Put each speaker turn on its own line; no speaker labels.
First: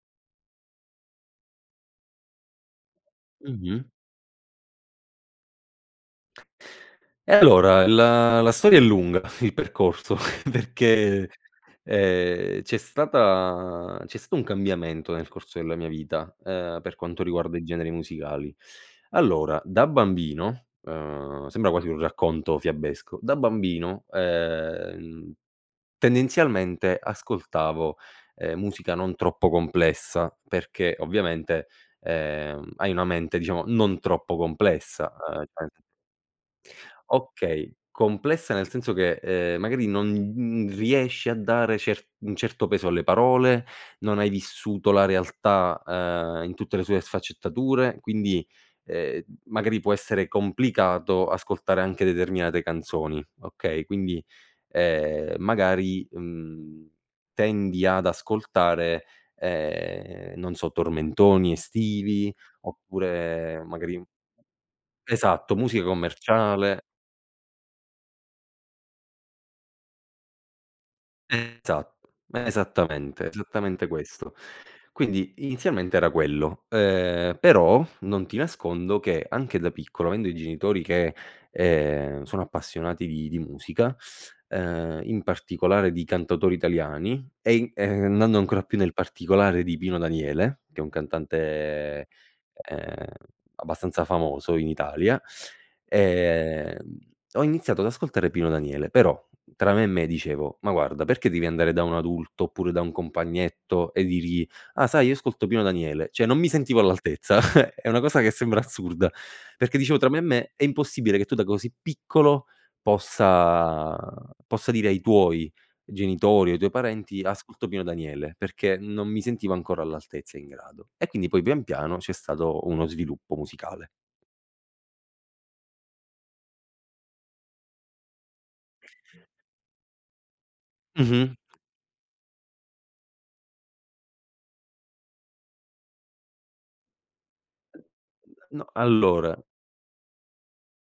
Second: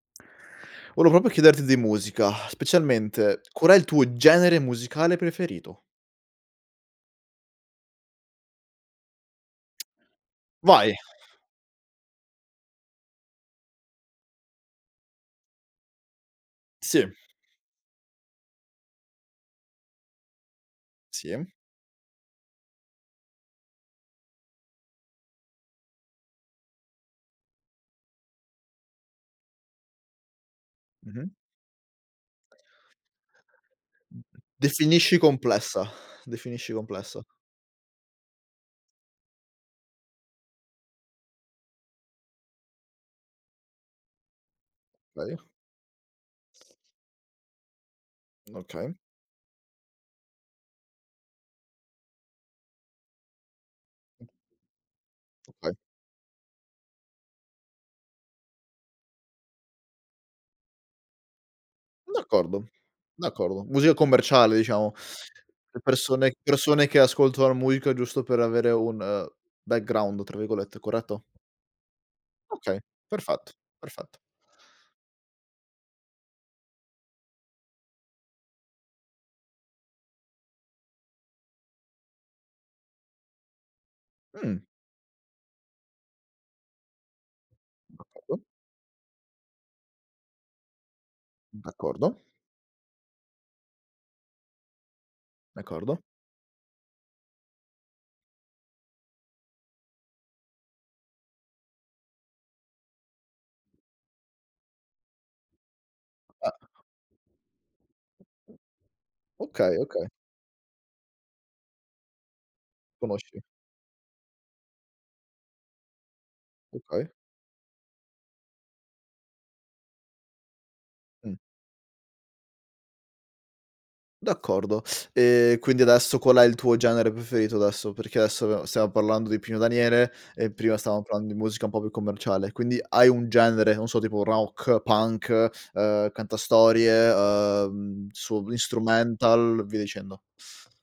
Volevo proprio chiederti di musica, specialmente qual è
Mh-mh.
il tuo genere musicale preferito?
Eh, allora, la la storia è lunga, il percorso,
Vai.
perché, ehm, c'è stata c'è stato un cambiamento nel corso della mia vita, ehm, per
Sì.
quanto riguarda i generi musicali. Allora, da bambino, uhm,
Sì.
sembra quasi un racconto fiabesco, da bambino, ehm, tendenzialmente ascoltavo, ehm, musica non troppo complessa perché
Mh-mh.
ovviamente, ehm, hai una mente, diciamo, non troppo complessa,
Definisci
uhm, [unintelligible]
complessa, definisci complessa.
Okay, complessa nel senso che, ehm, magari non, mhmm, riesci a dare cer un certo peso alle parole, non hai vissuto la
Okay.
realtà, uhm, in tutte le sue sfaccettature, quindi,
Okay.
ehm, m magari può essere complicato ascoltare anche determinate canzoni, okay, quindi, ehm,
Okay.
magari, mhmm, tendi ad ascoltare, ehm, non so, tormentoni estivi
D'accordo,
oppure
d'accordo. Musica
magari
commerciale, diciamo.
Esatto,
Per
musica
persone
commerciale
persone che ascoltano la musica giusto per avere un "background", tra virgolette, corretto?
Esatto,
Okay,
esattamente,
perfetto,
esattamente
perfetto.
questo. Quindi inizialmente era quello, uhm, però non ti nascondo che anche da piccolo, avendo i genitori che, ehm, sono appassionati di di musica,
Mhmm.
ehm, in particolare di cantautori italiani e i ehm, andando
D'accordo.
ancora più nel particolare, di Pino Daniele, che è un cantante,
D'accordo.
ehm, abbastanza famoso in Italia,
D'accordo.
ehm, ho iniziato ad ascoltare Pino Daniele. Però tra me e me dicevo: "Ma guarda perché devi andare da un adulto oppure da un compagnetto e dirgli: "Ah, sai, io ascolto Pino Daniele". Cioè, non mi
Eh
sentivo all'altezza, è una cosa che sembra assurda perché
Okay,
dicevo tra
okay.
me e me: "È impossibile che tu da così piccolo
Conosci.
possa possa dire ai tuoi genitori o ai tuoi
Okay.
parenti: "Ascolto Pino Daniele", perché non mi sentivo ancora all'altezza e in grado. E quindi
Mh.
poi pian piano c'è stato uno sviluppo musicale.
D'accordo, e quindi adesso qual è il tuo genere preferito, adesso? Perché adesso, [unintelligible] stiamo parlando di Pino Daniele e prima stavamo parlando di
Mh-mh.
musica un po' più commerciale, quindi hai un genere, non so, tipo rock, punk, uhm, cantastorie, uhm, su
No, allora
instrumental, via dicendo.